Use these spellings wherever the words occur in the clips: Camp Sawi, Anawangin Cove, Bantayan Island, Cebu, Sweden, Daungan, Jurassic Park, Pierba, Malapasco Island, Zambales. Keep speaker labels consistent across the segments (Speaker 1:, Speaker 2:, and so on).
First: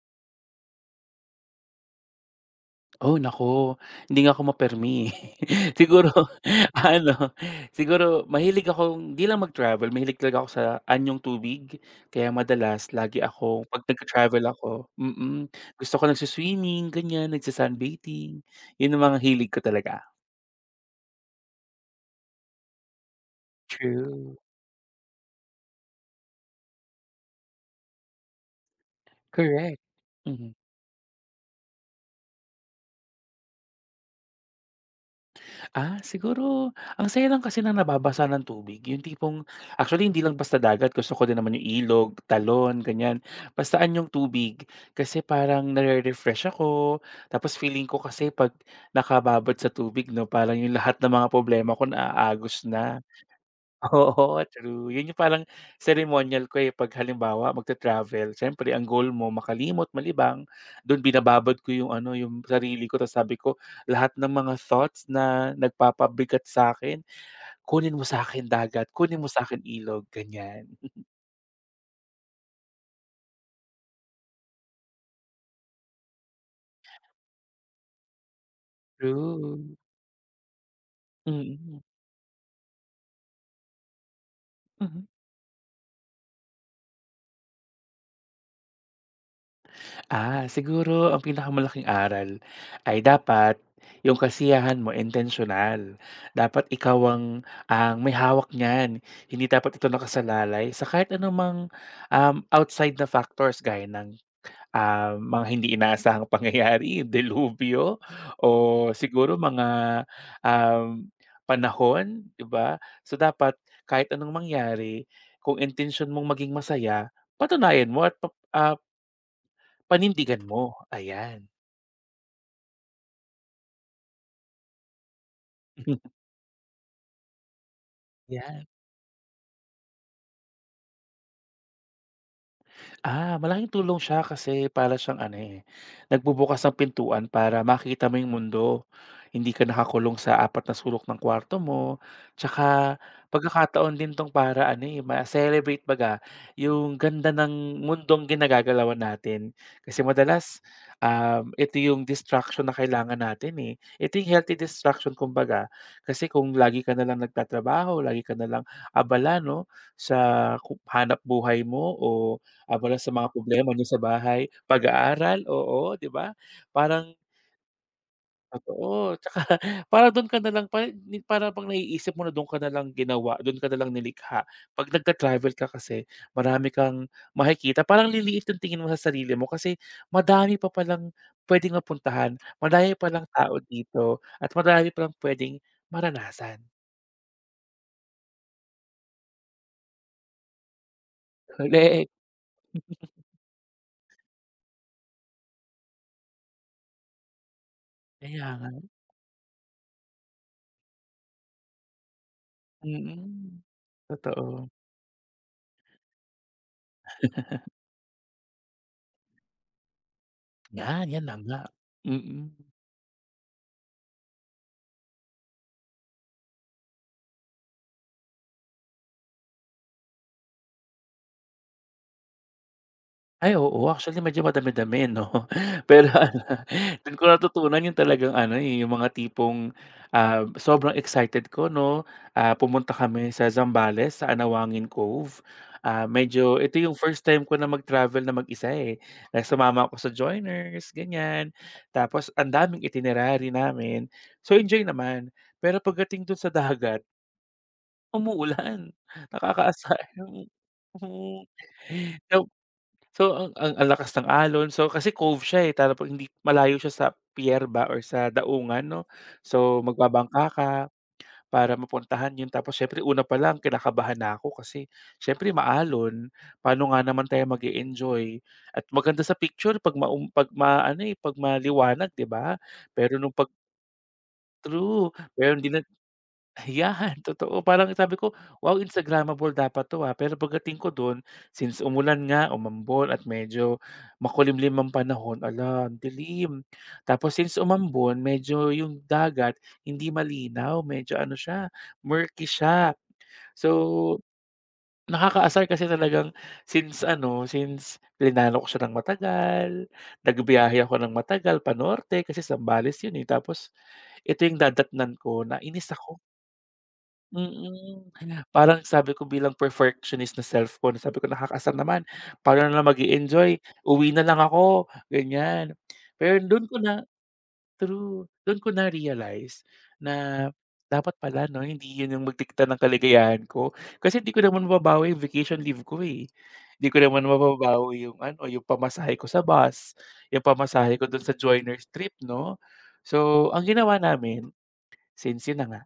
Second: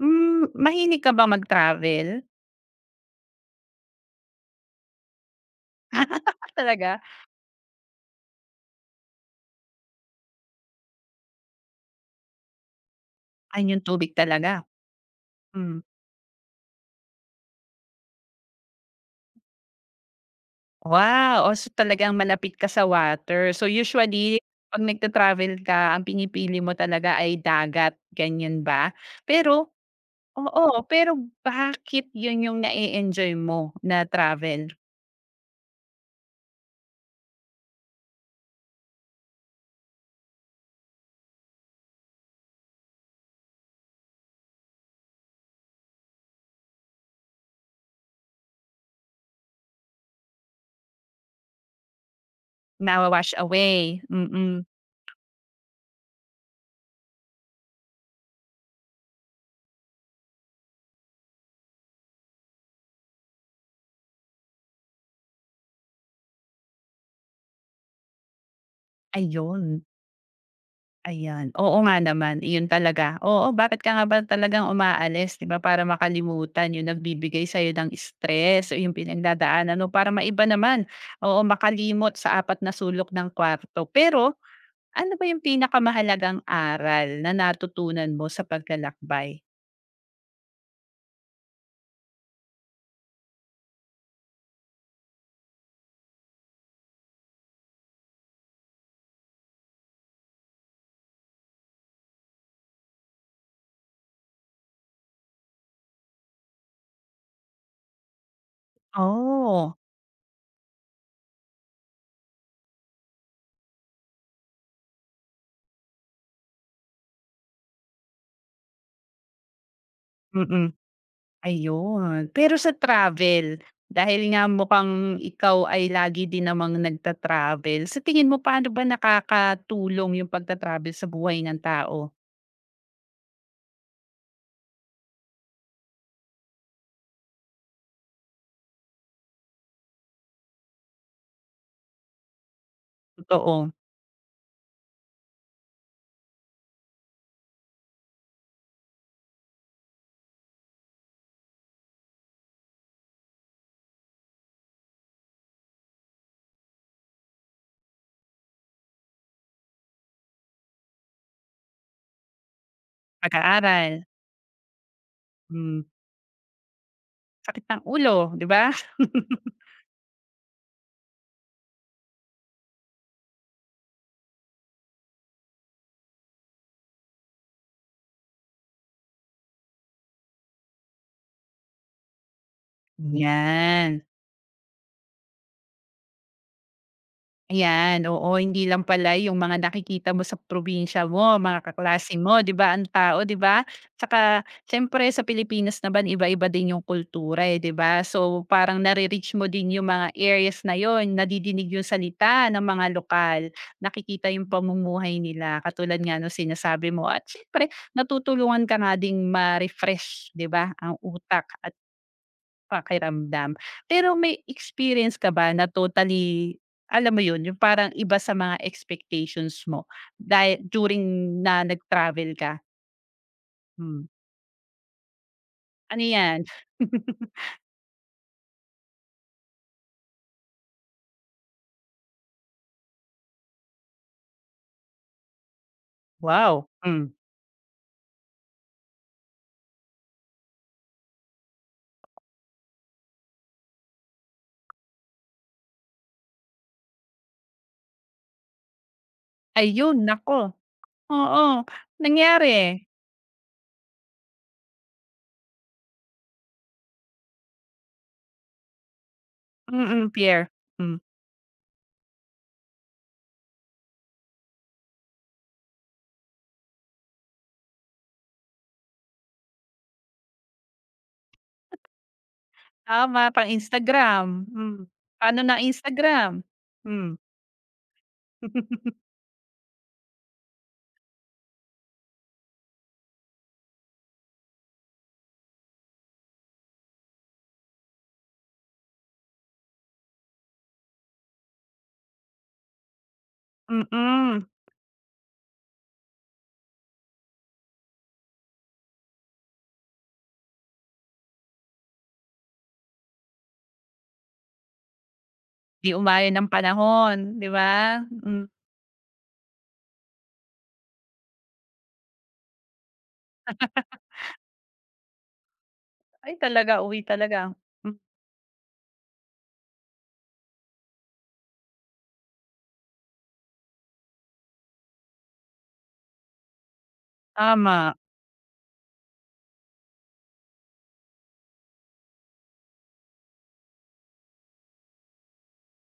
Speaker 1: Hmm, mahilig ka ba mag-travel?
Speaker 2: Oh, naku, hindi nga ako mapermi. Siguro,
Speaker 1: Ah, talaga?
Speaker 2: ano, siguro mahilig ako hindi lang mag-travel, mahilig talaga ako sa anyong tubig. Kaya madalas lagi ako
Speaker 1: Ayun
Speaker 2: 'pag
Speaker 1: yung tubig
Speaker 2: nagta-travel
Speaker 1: talaga?
Speaker 2: ako,
Speaker 1: Hmm.
Speaker 2: gusto ko nagsu-swimming, ganyan, nagsa-sunbathing. 'Yun ang mga hilig ko talaga.
Speaker 1: Wow! Oh, so talagang malapit ka sa water. So
Speaker 2: True,
Speaker 1: usually 'pag nagta-travel ka ang pinipili mo talaga ay dagat, ganyan ba? Pero
Speaker 2: correct. Mhm.
Speaker 1: oo, pero bakit yun yung na-e-enjoy mo na travel,
Speaker 2: Ah, siguro ang saya lang kasi ng nababasa ng tubig, yung tipong actually hindi lang basta dagat, gusto ko din naman yung ilog, talon, ganyan. Basta yung tubig kasi parang nare-refresh ako. Tapos feeling ko kasi 'pag nakababad sa tubig 'no, parang yung lahat ng mga problema ko naaagos na.
Speaker 1: na wash away?
Speaker 2: Oo,
Speaker 1: Mm,
Speaker 2: true. 'Yun yung parang ceremonial ko, eh, 'pag halimbawa magta-travel, siyempre ang goal mo makalimot, malibang. Do'n binababad ko yung ano, yung sarili ko ta's sabi ko, "Lahat ng mga thoughts na nagpapabigat sa akin, kunin mo sa akin, dagat, kunin mo sa akin,
Speaker 1: ayun.
Speaker 2: ilog." Ganyan.
Speaker 1: Ayan, oo nga naman, iyon talaga. Oo, bakit ka nga ba talagang umaalis 'di ba para makalimutan yung nagbibigay sa'yo ng stress o yung pinagdadaanan
Speaker 2: True.
Speaker 1: mo para maiba naman, oo,
Speaker 2: Mm.
Speaker 1: makalimot sa apat na sulok ng kwarto. Pero ano ba yung pinakamahalagang aral na natutunan mo sa paglalakbay?
Speaker 2: Ah, siguro ang pinakamalaking aral ay dapat yung kasiyahan mo intentional. Dapat ikaw ang may hawak niyan. Hindi dapat ito nakasalalay sa kahit anumang, outside na factors gaya ng, ah, mga hindi inaasahang pangyayari, delubyo, o siguro
Speaker 1: Oo.
Speaker 2: mga, um, panahon, 'di ba? So, dapat kahit anong mangyari, kung intention mong maging masaya, patunayan mo at panindigan
Speaker 1: Oh,
Speaker 2: mo,
Speaker 1: mm.
Speaker 2: ayan.
Speaker 1: Ayun. Pero sa travel, dahil nga mukhang ikaw ay lagi din namang nagta-travel, sa tingin mo paano
Speaker 2: 'Yan.
Speaker 1: ba nakakatulong yung pagta-travel sa buhay ng tao?
Speaker 2: Ah, malaking tulong siya kasi para siyang ano, eh, nagbubukas ng pintuan para makita mo yung mundo. Hindi ka nakakulong sa apat na sulok ng kwarto mo. Tsaka
Speaker 1: Totoo,
Speaker 2: pagkakataon din 'tong para ano, eh, ma-celebrate baga yung ganda ng mundong ginagagalawan natin. Kasi madalas, ito yung distraction na kailangan natin, eh. Ito yung healthy distraction, kumbaga. Kasi kung lagi ka na lang nagtatrabaho, lagi ka na lang abala 'no, sa hanap buhay mo, o ah, mula sa mga problema niyo sa
Speaker 1: pag-aaral,
Speaker 2: bahay, pag-aaral,
Speaker 1: hmm,
Speaker 2: oo, 'di ba? Parang
Speaker 1: sakit ng ulo, 'di ba?
Speaker 2: totoo, tsaka para dun ka nalang pa ni para pang naiisip mo na dun ka na lang ginawa, dun ka na lang nilikha. 'Pag nagta-travel ka kasi, marami kang makikita, parang liliit yung tingin mo sa sarili mo kasi madami pa palang puwedeng mapuntahan, madami pa lang tao
Speaker 1: 'Yan.
Speaker 2: dito, at madami pa lang puwedeng maranasan.
Speaker 1: Ayan, oo. Hindi lang pala yung mga nakikita mo sa probinsya mo, mga
Speaker 2: Correct,
Speaker 1: kaklase mo, 'di ba, ang tao, 'di ba? Saka, siyempre sa Pilipinas naman iba-iba din yung kultura, eh, 'di ba?
Speaker 2: kaya
Speaker 1: So,
Speaker 2: nga.
Speaker 1: parang nare-reach mo din yung mga areas na yon, nadidinig yung salita ng mga lokal,
Speaker 2: Mm.
Speaker 1: nakikita yung
Speaker 2: Totoo,
Speaker 1: pamumuhay nila katulad nga nung sinasabi mo at siyempre natutulungan ka nga ding ma-refresh, 'di ba, ang
Speaker 2: yan, yan na
Speaker 1: utak
Speaker 2: nga.
Speaker 1: at
Speaker 2: Mm.
Speaker 1: pakiramdam. Pero may experience ka ba na totally, alam mo yun, yung parang iba sa mga expectations mo dahil during na nag-travel ka?
Speaker 2: Ay oo,
Speaker 1: Hmm,
Speaker 2: actually medyo madami-dami 'no.
Speaker 1: ano
Speaker 2: Pero
Speaker 1: yan?
Speaker 2: ano, dun ko natutunan yung talagang ano, eh, yung mga tipong, ah, sobrang excited ko 'no, ah, pumunta kami sa Zambales, sa Anawangin Cove. Ah, medyo
Speaker 1: Wow,
Speaker 2: ito yung
Speaker 1: hmm.
Speaker 2: first time ko na mag-travel na mag-isa, eh. Na sumama ako sa joiners, ganyan. Tapos ang daming itinerary namin, so enjoy naman. Pero pagdating dun sa dagat, umuulan,
Speaker 1: Ayun,
Speaker 2: nakakaasar. Mm,
Speaker 1: naku,
Speaker 2: mm.
Speaker 1: oo, nangyari?
Speaker 2: So, ang lakas ng alon. So, kasi cove siya, eh, tapos hindi malayo siya sa Pierba or sa Daungan 'no. So,
Speaker 1: Mm,
Speaker 2: magbabangka
Speaker 1: Pierre.
Speaker 2: ka
Speaker 1: Hmm,
Speaker 2: para mapuntahan 'yun. Tapos siyempre una pa lang kinakabahan na ako kasi siyempre maalon, paano nga naman tayo mag enjoy. At maganda sa picture 'pag 'pag ano, eh, 'pag maliwanag, 'di ba? Pero
Speaker 1: tama
Speaker 2: nung 'pag
Speaker 1: pang-Instagram, hmm.
Speaker 2: true,
Speaker 1: Paano
Speaker 2: pero
Speaker 1: ng
Speaker 2: hindi na.
Speaker 1: Instagram? Hmm.
Speaker 2: Ayan, totoo. Parang sabi ko,
Speaker 1: Mm,
Speaker 2: "Wow, Instagrammable dapat 'to, ah." Pero pagdating ko do'n, since umulan nga, umambon at medyo makulimlim ang panahon, ala, ang dilim. Tapos since umambon, medyo yung dagat hindi malinaw, medyo ano siya, murky siya. So,
Speaker 1: Mm-mm.
Speaker 2: nakakaasar kasi talagang since ano, since plinano ko siya ng matagal, nagbiyahe ako ng matagal, panorte kasi Zambales 'yun, eh. Tapos ito yung dadatnan ko, na inis
Speaker 1: 'Di
Speaker 2: ako.
Speaker 1: umayon ng panahon, 'di ba?
Speaker 2: Mm,
Speaker 1: Hmm,
Speaker 2: parang sabi ko bilang perfectionist na self ko na sabi ko, "Nakakaasar naman, paano na lang mag-e-enjoy, uwi na lang ako," ganyan.
Speaker 1: ay
Speaker 2: Pero dun
Speaker 1: talaga,
Speaker 2: ko
Speaker 1: uwi
Speaker 2: na
Speaker 1: talaga. Hmm,
Speaker 2: true, dun ko na-realize na dapat pala 'no, hindi yun yung magdikta ng kaligayahan ko. Kasi hindi ko naman mababawi yung vacation leave ko, eh. Hindi ko naman
Speaker 1: tama.
Speaker 2: mababawi yung ano, yung pamasahe ko sa bus, yung pamasahe ko dun sa joiners trip 'no. So, ang ginawa namin, since yun na nga,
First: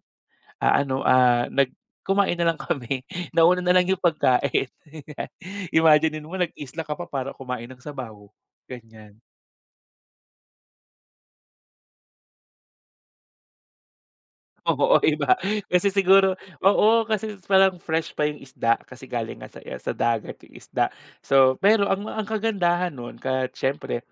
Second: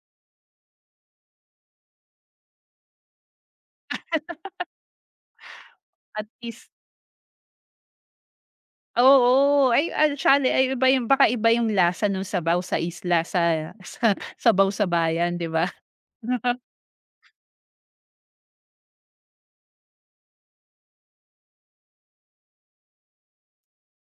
Speaker 2: ah, ano, kumain na lang kami. Nauna na lang yung pagkain,
Speaker 1: At
Speaker 2: imaginin mo,
Speaker 1: least
Speaker 2: nag-isla ka pa para kumain ng sabaw, ganyan.
Speaker 1: oo, ay ano sali ay iba yung baka iba yung lasa nung sabaw sa isla sa sa sabaw sa
Speaker 2: Oo,
Speaker 1: bayan,
Speaker 2: iba.
Speaker 1: 'di ba?
Speaker 2: Kasi siguro oo, kasi parang fresh pa yung isda kasi galing nga sa dagat yung isda. So, pero ang kagandahan nun kahit siyempre,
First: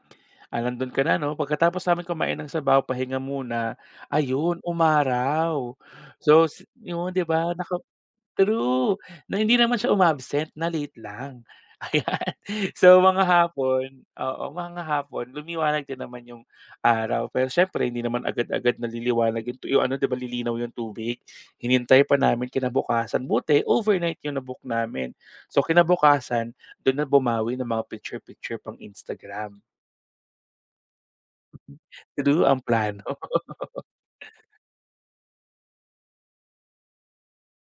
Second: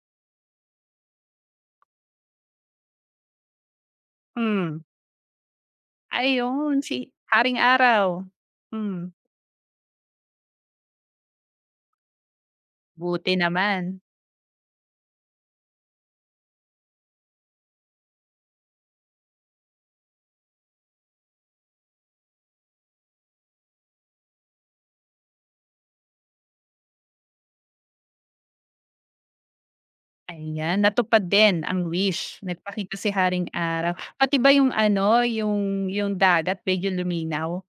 Speaker 2: nandun ka na 'no, pagkatapos namin kumain ng sabaw, pahinga muna, ayun,
Speaker 1: Hmm,
Speaker 2: umaraw. So,
Speaker 1: ayun
Speaker 2: yun
Speaker 1: si
Speaker 2: 'di ba,
Speaker 1: Haring Araw.
Speaker 2: true,
Speaker 1: Hmm,
Speaker 2: na hindi naman siya umabsent, na-late lang, ayan. So, mga
Speaker 1: buti naman.
Speaker 2: hapon, oo, mga hapon lumiwanag din naman yung araw, pero siyempre hindi naman agad-agad naliliwanag yung ano, 'di ba lilinaw yung tubig. Hinintay pa namin kinabukasan, buti overnight yung na namin. So, kinabukasan dun na bumawi ng mga picture-picture pang Instagram.
Speaker 1: Ayan, natupad din ang wish,
Speaker 2: True, ang
Speaker 1: nagpakita
Speaker 2: plano.
Speaker 1: si Haring Araw. Pati ba yung ano, yung dagat medyo luminaw?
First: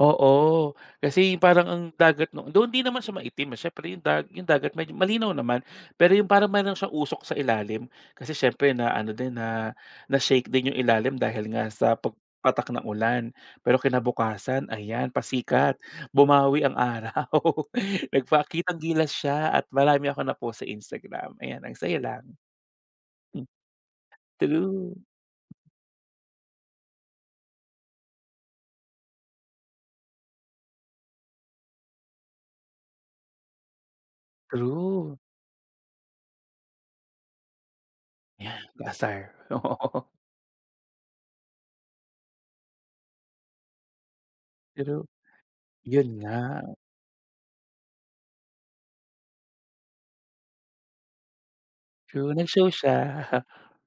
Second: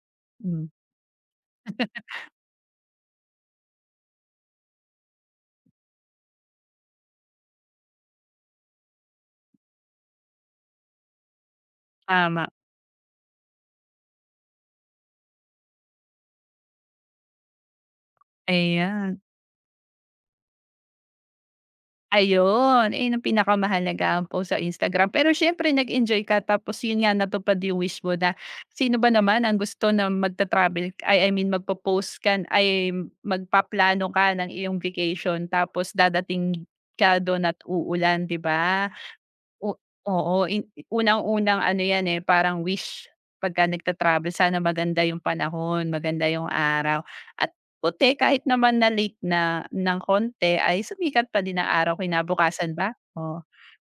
Speaker 2: Oo,
Speaker 1: Hmm,
Speaker 2: kasi parang ang dagat noon though hindi naman siya maitim, eh, siyempre yung dagat medyo malinaw naman, pero yung parang meron siyang usok sa ilalim kasi siyempre na ano din na-shake din yung ilalim dahil nga sa
Speaker 1: tama,
Speaker 2: pagpatak ng ulan. Pero kinabukasan ayan pasikat, bumawi ang araw, nagpakitang-gilas
Speaker 1: ayan.
Speaker 2: siya at marami ako na-post sa Instagram, ayan ang saya lang.
Speaker 1: Ayun, ayun ang
Speaker 2: Hmm,
Speaker 1: pinakamahalaga po sa
Speaker 2: true,
Speaker 1: Instagram. Pero siyempre nag-enjoy ka tapos yun nga natupad yung wish mo na sino ba naman ang gusto na magta-travel ay I mean magpo-post ka ay magpaplano ka ng iyong
Speaker 2: true.
Speaker 1: vacation tapos dadating ka dun at uulan, 'di
Speaker 2: Yan,
Speaker 1: ba?
Speaker 2: kasar,
Speaker 1: O
Speaker 2: oo,
Speaker 1: oo, unang-unang ano 'yan, eh, parang wish pagka nagta-travel sana maganda
Speaker 2: true.
Speaker 1: yung panahon,
Speaker 2: Yun
Speaker 1: maganda
Speaker 2: nga,
Speaker 1: yung araw at buti kahit naman na late na ng konti ay sumikat pa din ang araw
Speaker 2: true, nag-show
Speaker 1: kinabukasan ba?
Speaker 2: siya.
Speaker 1: Oh,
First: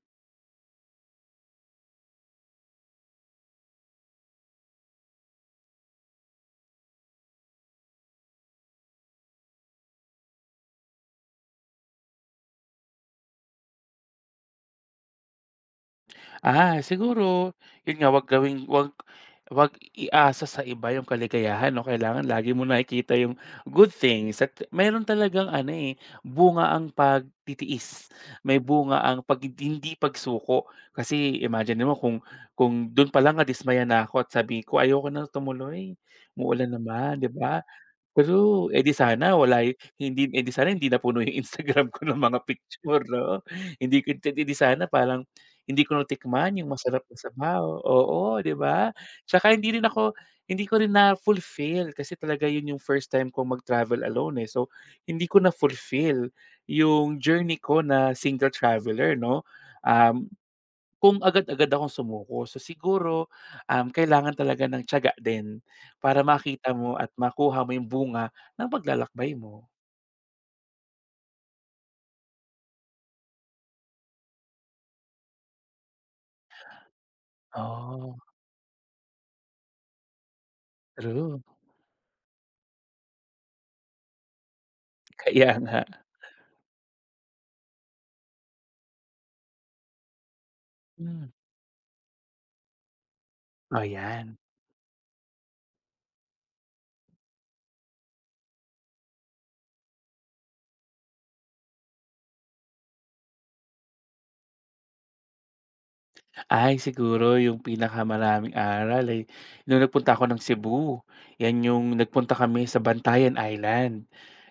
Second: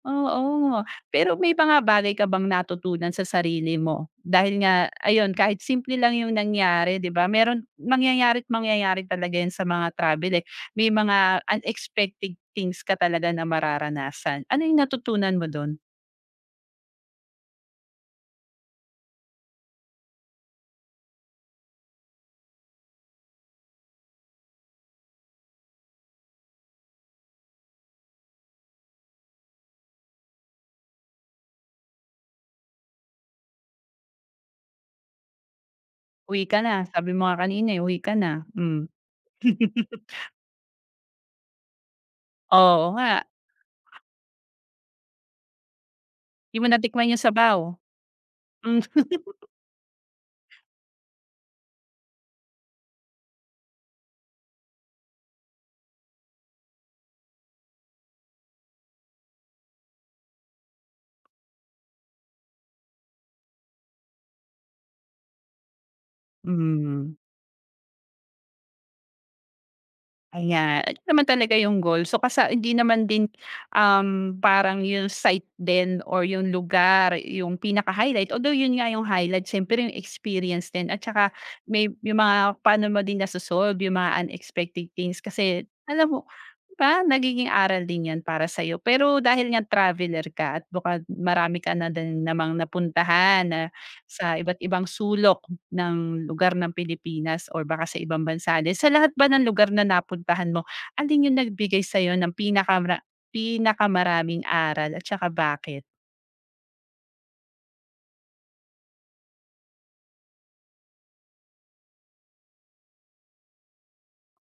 Speaker 1: oo. Pero may mga bagay ka bang natutunan sa sarili mo? Dahil nga ayun, kahit simple lang yung nangyari 'di ba, meron mangyayari't mangyayari talaga 'yan sa mga travel, eh. May mga unexpected things ka talaga na mararanasan. Ano yung natutunan mo dun?
Speaker 2: Ah, siguro yun nga, wag gawing wag wag iasa sa iba yung kaligayahan 'no, kailangan lagi mo nakikita yung good things at meron talagang ano, eh, bunga ang pagtitiis, may bunga ang pag hindi pagsuko. Kasi imagine mo kung dun pa lang nadismaya na ako at sabihin ko, "Ayoko na tumuloy,
Speaker 1: Uwi ka
Speaker 2: umuulan
Speaker 1: na, sabi
Speaker 2: naman,"
Speaker 1: mo
Speaker 2: 'di
Speaker 1: nga
Speaker 2: ba?
Speaker 1: kanina, eh, uwi ka na,
Speaker 2: True,
Speaker 1: hmm.
Speaker 2: eh, di sana wala hindi, eh, di sana hindi napuno yung Instagram ko ng mga
Speaker 1: Oo
Speaker 2: picture
Speaker 1: nga,
Speaker 2: 'no? Hindi ko, eh, di sana parang hindi ko
Speaker 1: 'di
Speaker 2: natikman
Speaker 1: mo
Speaker 2: yung masarap
Speaker 1: natikman
Speaker 2: na
Speaker 1: yung
Speaker 2: sabaw,
Speaker 1: sabaw,
Speaker 2: oo, 'di ba?
Speaker 1: hmm,
Speaker 2: Tsaka hindi ko rin na-fulfill kasi talaga yun yung first time kong mag-travel alone, eh. So, hindi ko na-fulfill yung journey ko na single traveler 'no, um kung agad-agad akong sumuko. So siguro, kailangan talaga ng tiyaga din para makita mo at
Speaker 1: hmm.
Speaker 2: makuha mo yung bunga ng paglalakbay mo.
Speaker 1: Ayan, ayun naman talaga yung goal. So kasa hindi naman din, um, parang yung site din or yung lugar yung
Speaker 2: Oh,
Speaker 1: pinaka-highlight, although yun nga yung highlight siyempre yung experience din at saka
Speaker 2: true.
Speaker 1: may yung mga paano mo din naso-solve yung mga unexpected things
Speaker 2: Kaya
Speaker 1: kasi
Speaker 2: nga.
Speaker 1: alam mo, 'di ba, nagiging aral din yan para sa'yo. Pero dahil nga traveler ka at baka
Speaker 2: Hmm,
Speaker 1: marami ka na din namang napuntahan na
Speaker 2: oh
Speaker 1: sa
Speaker 2: yan.
Speaker 1: iba't ibang sulok ng lugar ng Pilipinas or baka sa ibang bansa din, sa lahat ba ng lugar na napuntahan mo, alin yung nagbigay sa'yo ng pinakamaraming aral at saka bakit?
Speaker 2: Ay siguro yung pinakamaraming aral ay nung nagpunta ako ng Cebu. Yan yung nagpunta kami sa Bantayan Island.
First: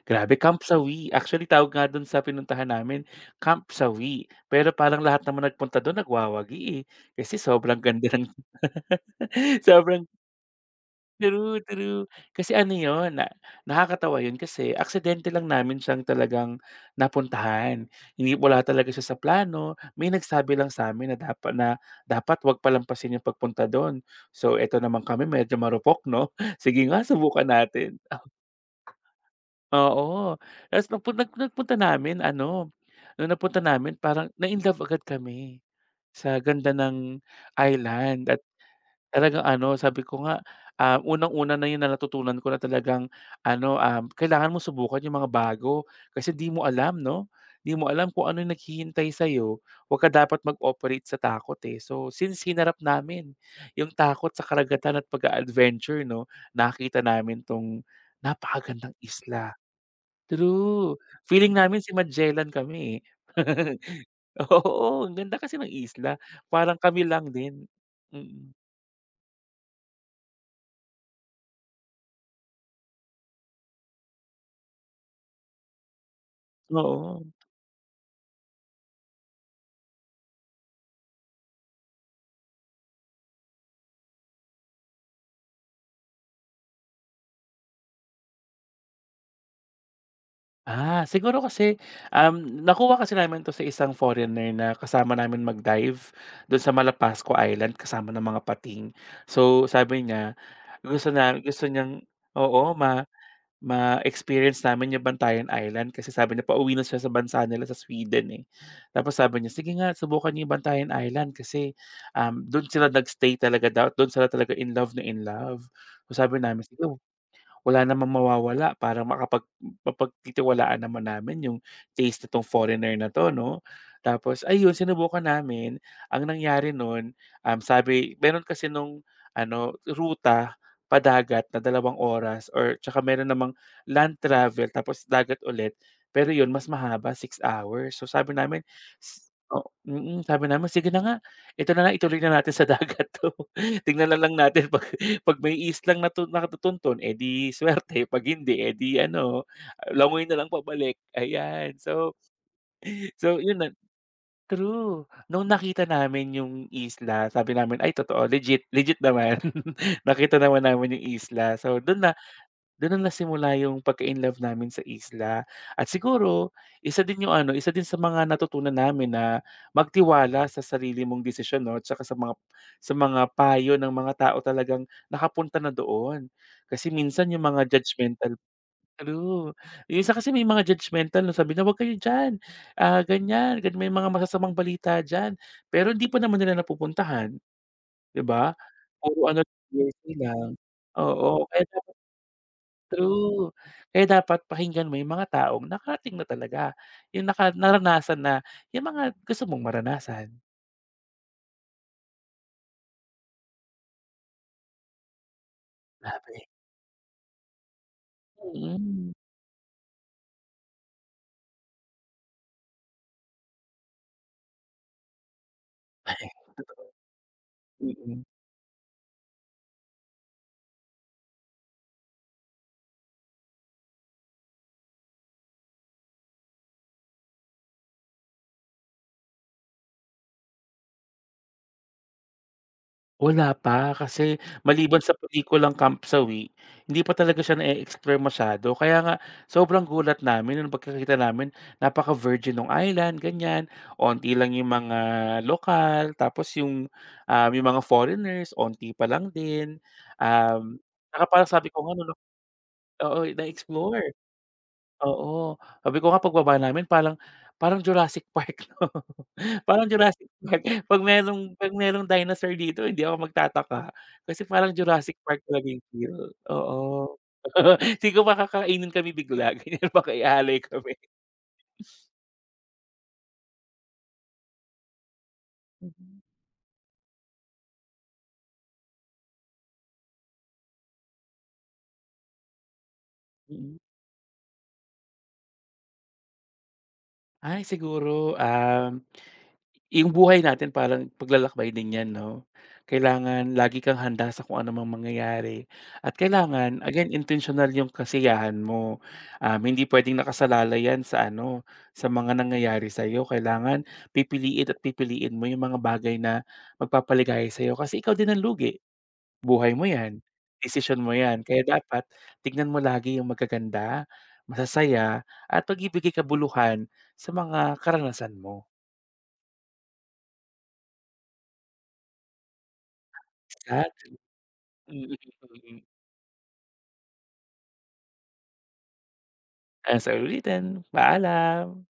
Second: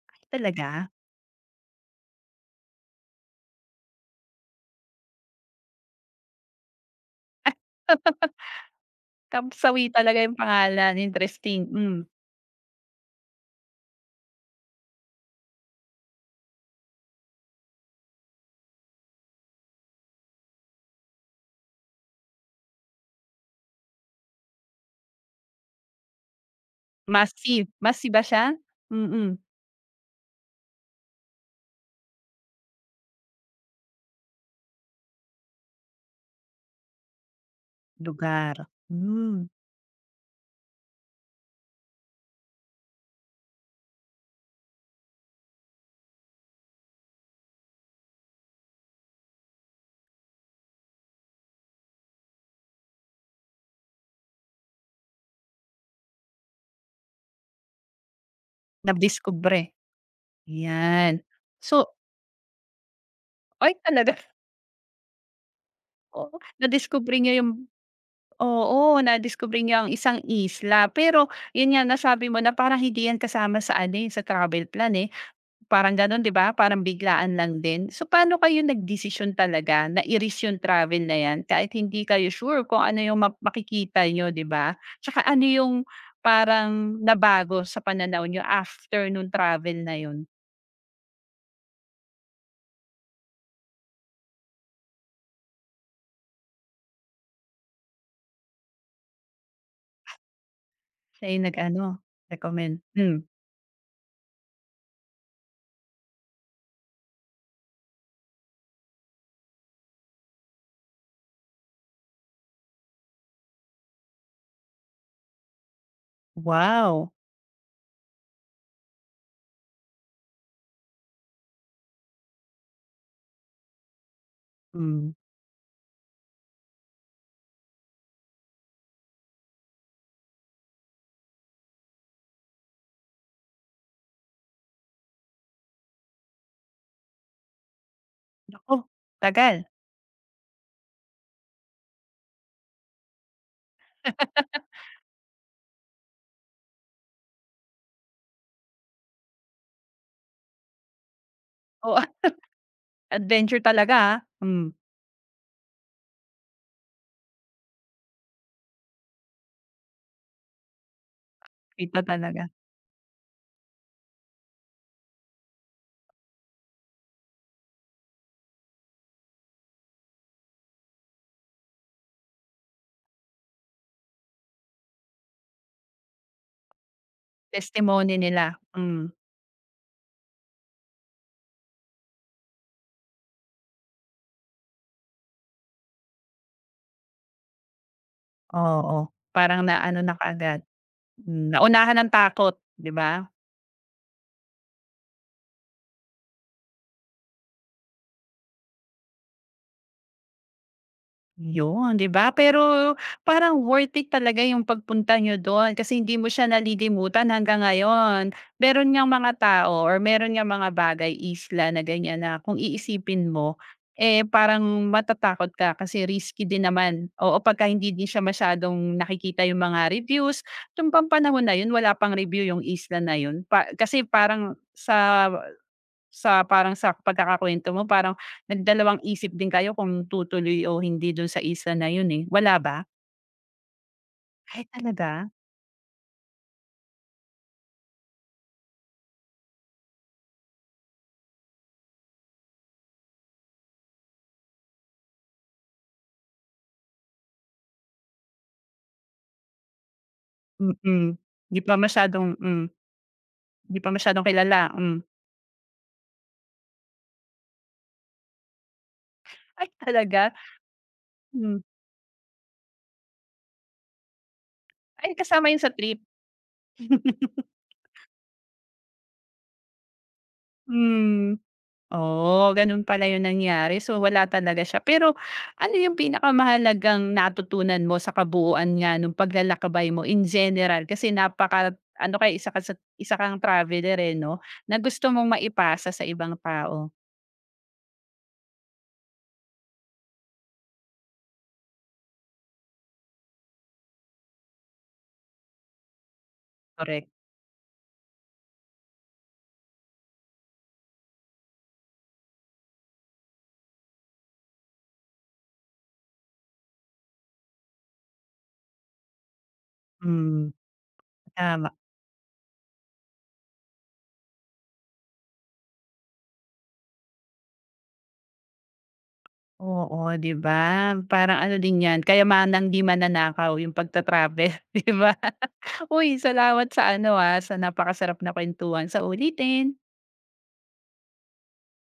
Speaker 2: Grabe, Camp
Speaker 1: Talaga?
Speaker 2: Sawi. Actually tawag nga dun sa pinuntahan namin, Camp Sawi. Pero parang lahat naman nagpunta dun nagwawagi, eh, kasi sobrang ganda ng
Speaker 1: Kapsawi
Speaker 2: Sobrang
Speaker 1: talaga yung pangalan,
Speaker 2: true,
Speaker 1: interesting, hmm.
Speaker 2: true. Kasi ano yun, na nakakatawa yun kasi aksidente lang namin siyang talagang napuntahan. Hindi, wala talaga siya sa plano. May nagsabi lang sa'min na dapat na, dapat 'wag palampasin yung pagpunta dun. So, eto naman kami medyo marupok 'no, sige nga, subukan
Speaker 1: Masi,
Speaker 2: natin.
Speaker 1: Masi ba siya? Mm,
Speaker 2: Oo, ta's nung nagpunta namin ano, nung napunta namin parang na-inlove agad kami sa ganda ng island.
Speaker 1: lugar,
Speaker 2: Talagang
Speaker 1: hmm,
Speaker 2: ano, sabi ko nga, ah, unang-una na 'yun na natutunan ko na talagang ano, kailangan mo subukan yung mga bago kasi 'di mo alam 'no, 'di mo alam kung ano yung naghihintay sa'yo. 'Wag ka dapat mag-operate sa takot, eh. So, since hinarap namin yung takot sa karagatan at pag adventure 'no, nakita namin 'tong napakagandang isla.
Speaker 1: nadiskubre,
Speaker 2: True,
Speaker 1: 'yan.
Speaker 2: feeling namin
Speaker 1: So
Speaker 2: si Magellan kami, eh.
Speaker 1: ay talaga,
Speaker 2: Oo, ang ganda kasi ng isla,
Speaker 1: oo,
Speaker 2: parang kami
Speaker 1: nadiskubre
Speaker 2: lang
Speaker 1: niyo yung
Speaker 2: din. Mm,
Speaker 1: oo, nadiskubre niya ang isang isla. Pero yun nga, nasabi mo na parang hindi yan kasama sa ano, eh, sa travel plan, eh. Parang ganun, 'di ba? Parang
Speaker 2: oo.
Speaker 1: biglaan lang din. So paano kayo nagdesisyon talaga na i-risk yung travel na yan kahit hindi kayo sure kung ano yung makikita niyo, 'di ba? Tsaka ano yung parang nabago sa pananaw nyo after nung travel na yun?
Speaker 2: Ah, siguro kasi, nakuha kasi namin 'to sa isang foreigner na kasama namin mag-dive do'n sa Malapasco Island kasama ng mga pating. So, sabi niya gusto
Speaker 1: Siya
Speaker 2: na
Speaker 1: yung
Speaker 2: gusto
Speaker 1: nag-ano,
Speaker 2: niyang,
Speaker 1: recommend.
Speaker 2: oo,
Speaker 1: Hmm.
Speaker 2: ma-experience namin yung Bantayan Island kasi sabi niya pauwi na siya sa bansa nila sa Sweden, eh. Tapos sabi niya, "Sige nga, subukan niyo yung Bantayan Island kasi, do'n sila nag-stay talaga daw, do'n sila talaga in love na in love." So, sabi namin, "Sige,
Speaker 1: Wow.
Speaker 2: wala namang mawawala para mapagtitiwalaan naman namin yung taste nitong foreigner na 'to 'no." Tapos ayun
Speaker 1: Hmm.
Speaker 2: sinubukan namin, ang nangyari nun, sabi meron kasi nung ano ruta padagat na 2 oras or tsaka meron namang land travel tapos dagat ulit, pero yun mas mahaba, 6 hours. So sabi namin
Speaker 1: Ako,
Speaker 2: s
Speaker 1: tagal.
Speaker 2: o mm, mm, sabi namin, "Sige na nga, ito na lang, ituloy na natin sa dagat 'to. Tingnan na lang natin 'pag may islang natutuntun, eh, di swerte, 'pag hindi, eh, di ano, langoy na lang pabalik, ayan."
Speaker 1: Oh,
Speaker 2: So so yun
Speaker 1: adventure
Speaker 2: na
Speaker 1: talaga, ah. Hmm.
Speaker 2: true. Nung nakita namin yung isla, sabi namin, "Ay totoo, legit legit naman." Nakita naman namin yung isla, so
Speaker 1: Kita
Speaker 2: dun,
Speaker 1: talaga,
Speaker 2: do'n na nagsimula yung pagka in love namin sa isla at siguro isa din sa mga natutunan namin na magtiwala sa sarili mong desisyon 'no, tsaka sa mga payo ng mga tao talagang nakapunta na doon. Kasi minsan yung mga
Speaker 1: testimony
Speaker 2: judgemental
Speaker 1: nila, hmm.
Speaker 2: true. Yung isa kasi may mga judgmental na sabi na, "Huwag kayo diyan, ah, ganyan, may mga masasamang balita diyan." Pero hindi pa naman nila napupuntahan, 'di ba?
Speaker 1: Oo.
Speaker 2: Puro ano,
Speaker 1: Parang naano na
Speaker 2: hearsay lang.
Speaker 1: kaagad,
Speaker 2: Oo,
Speaker 1: hmm,
Speaker 2: kaya
Speaker 1: naunahan ng takot, 'di ba?
Speaker 2: true. Kaya dapat pakinggan mo yung mga taong nakarating na talaga, yung naranasan na yung mga gusto mong maranasan.
Speaker 1: Yun, 'di ba? Pero parang worth it talaga yung pagpunta niyo do'n kasi hindi mo siya
Speaker 2: Grabe.
Speaker 1: nalilimutan hanggang ngayon. Meron ngang
Speaker 2: Mm.
Speaker 1: mga tao or meron ngang mga bagay, isla na ganyan na kung iisipin mo, eh, parang matatakot ka kasi risky din
Speaker 2: Totoo,
Speaker 1: naman. Oo, pagka hindi din siya
Speaker 2: mm.
Speaker 1: masyadong nakikita yung mga reviews. Nung pang na yun wala pang review yung isla na yun pa kasi parang sa parang sa pagkakakuwento mo parang nagdalawang isip din kayo kung tutuloy o hindi dun sa isa na yun, eh, wala ba?
Speaker 2: Wala pa, kasi
Speaker 1: Ay
Speaker 2: maliban
Speaker 1: talaga?
Speaker 2: sa pelikulang Camp Sawi, hindi pa talaga siya na-e-explore masyado. Kaya nga sobrang gulat namin nung pagkakita namin napaka-virgin ng island, ganyan. Onti lang yung mga lokal, tapos yung mga foreigners, onti pa lang din. Um,
Speaker 1: Mm,
Speaker 2: tsaka parang
Speaker 1: di
Speaker 2: sabi
Speaker 1: pa
Speaker 2: ko nga, 'no,
Speaker 1: masyadong hmm,
Speaker 2: oo,
Speaker 1: di pa
Speaker 2: na-explore.
Speaker 1: masyadong kilala, hmm.
Speaker 2: Oo, sabi ko nga pagbaba namin parang parang Jurassic Park 'no,
Speaker 1: Ay
Speaker 2: parang Jurassic
Speaker 1: talaga?
Speaker 2: Park 'pag
Speaker 1: Hmm.
Speaker 2: merong 'pag merong dinosaur dito hindi ako magtataka, kasi parang
Speaker 1: Ay
Speaker 2: Jurassic Park
Speaker 1: kasama yun
Speaker 2: talaga
Speaker 1: sa
Speaker 2: yung
Speaker 1: trip?
Speaker 2: feel, oo. Siguro baka kakainin kami bigla, ganyan, baka ihalay kami.
Speaker 1: Hmm. Oh, ganun pala yung nangyari. So, wala talaga siya. Pero ano yung pinakamahalagang natutunan mo sa kabuuan nga nung paglalakbay mo in general? Kasi napaka ano kay isa ka sa isa kang
Speaker 2: Mm.
Speaker 1: traveler eh, 'no? Na gusto mong maipasa sa ibang tao.
Speaker 2: Ay siguro, yung buhay natin parang paglalakbay din 'yan 'no? Kailangan lagi kang handa sa kung anumang mangyayari at kailangan again
Speaker 1: Correct.
Speaker 2: intentional yung kasiyahan mo. Hindi puwedeng nakasalalay 'yan sa ano, sa mga nangyayari sa'yo. Kailangan pipiliin at pipiliin mo yung mga bagay na magpapaligaya sa'yo kasi ikaw din ang lugi. Buhay mo 'yan,
Speaker 1: Hmm,
Speaker 2: decision mo 'yan, kaya
Speaker 1: tama.
Speaker 2: dapat tignan mo lagi yung magaganda, masasaya at magbibigay kabuluhan sa mga karanasan mo.
Speaker 1: Oo, 'di ba? Parang ano din 'yan, kayamanang 'di mananakaw yung pagta-travel, 'di
Speaker 2: Mm,
Speaker 1: ba?
Speaker 2: mm. Mm.
Speaker 1: Uy, salamat sa ano, ah, sa napakasarap na kuwentuhan. Sa ulitin.
Speaker 2: Hanggang sa ulitin, paalam.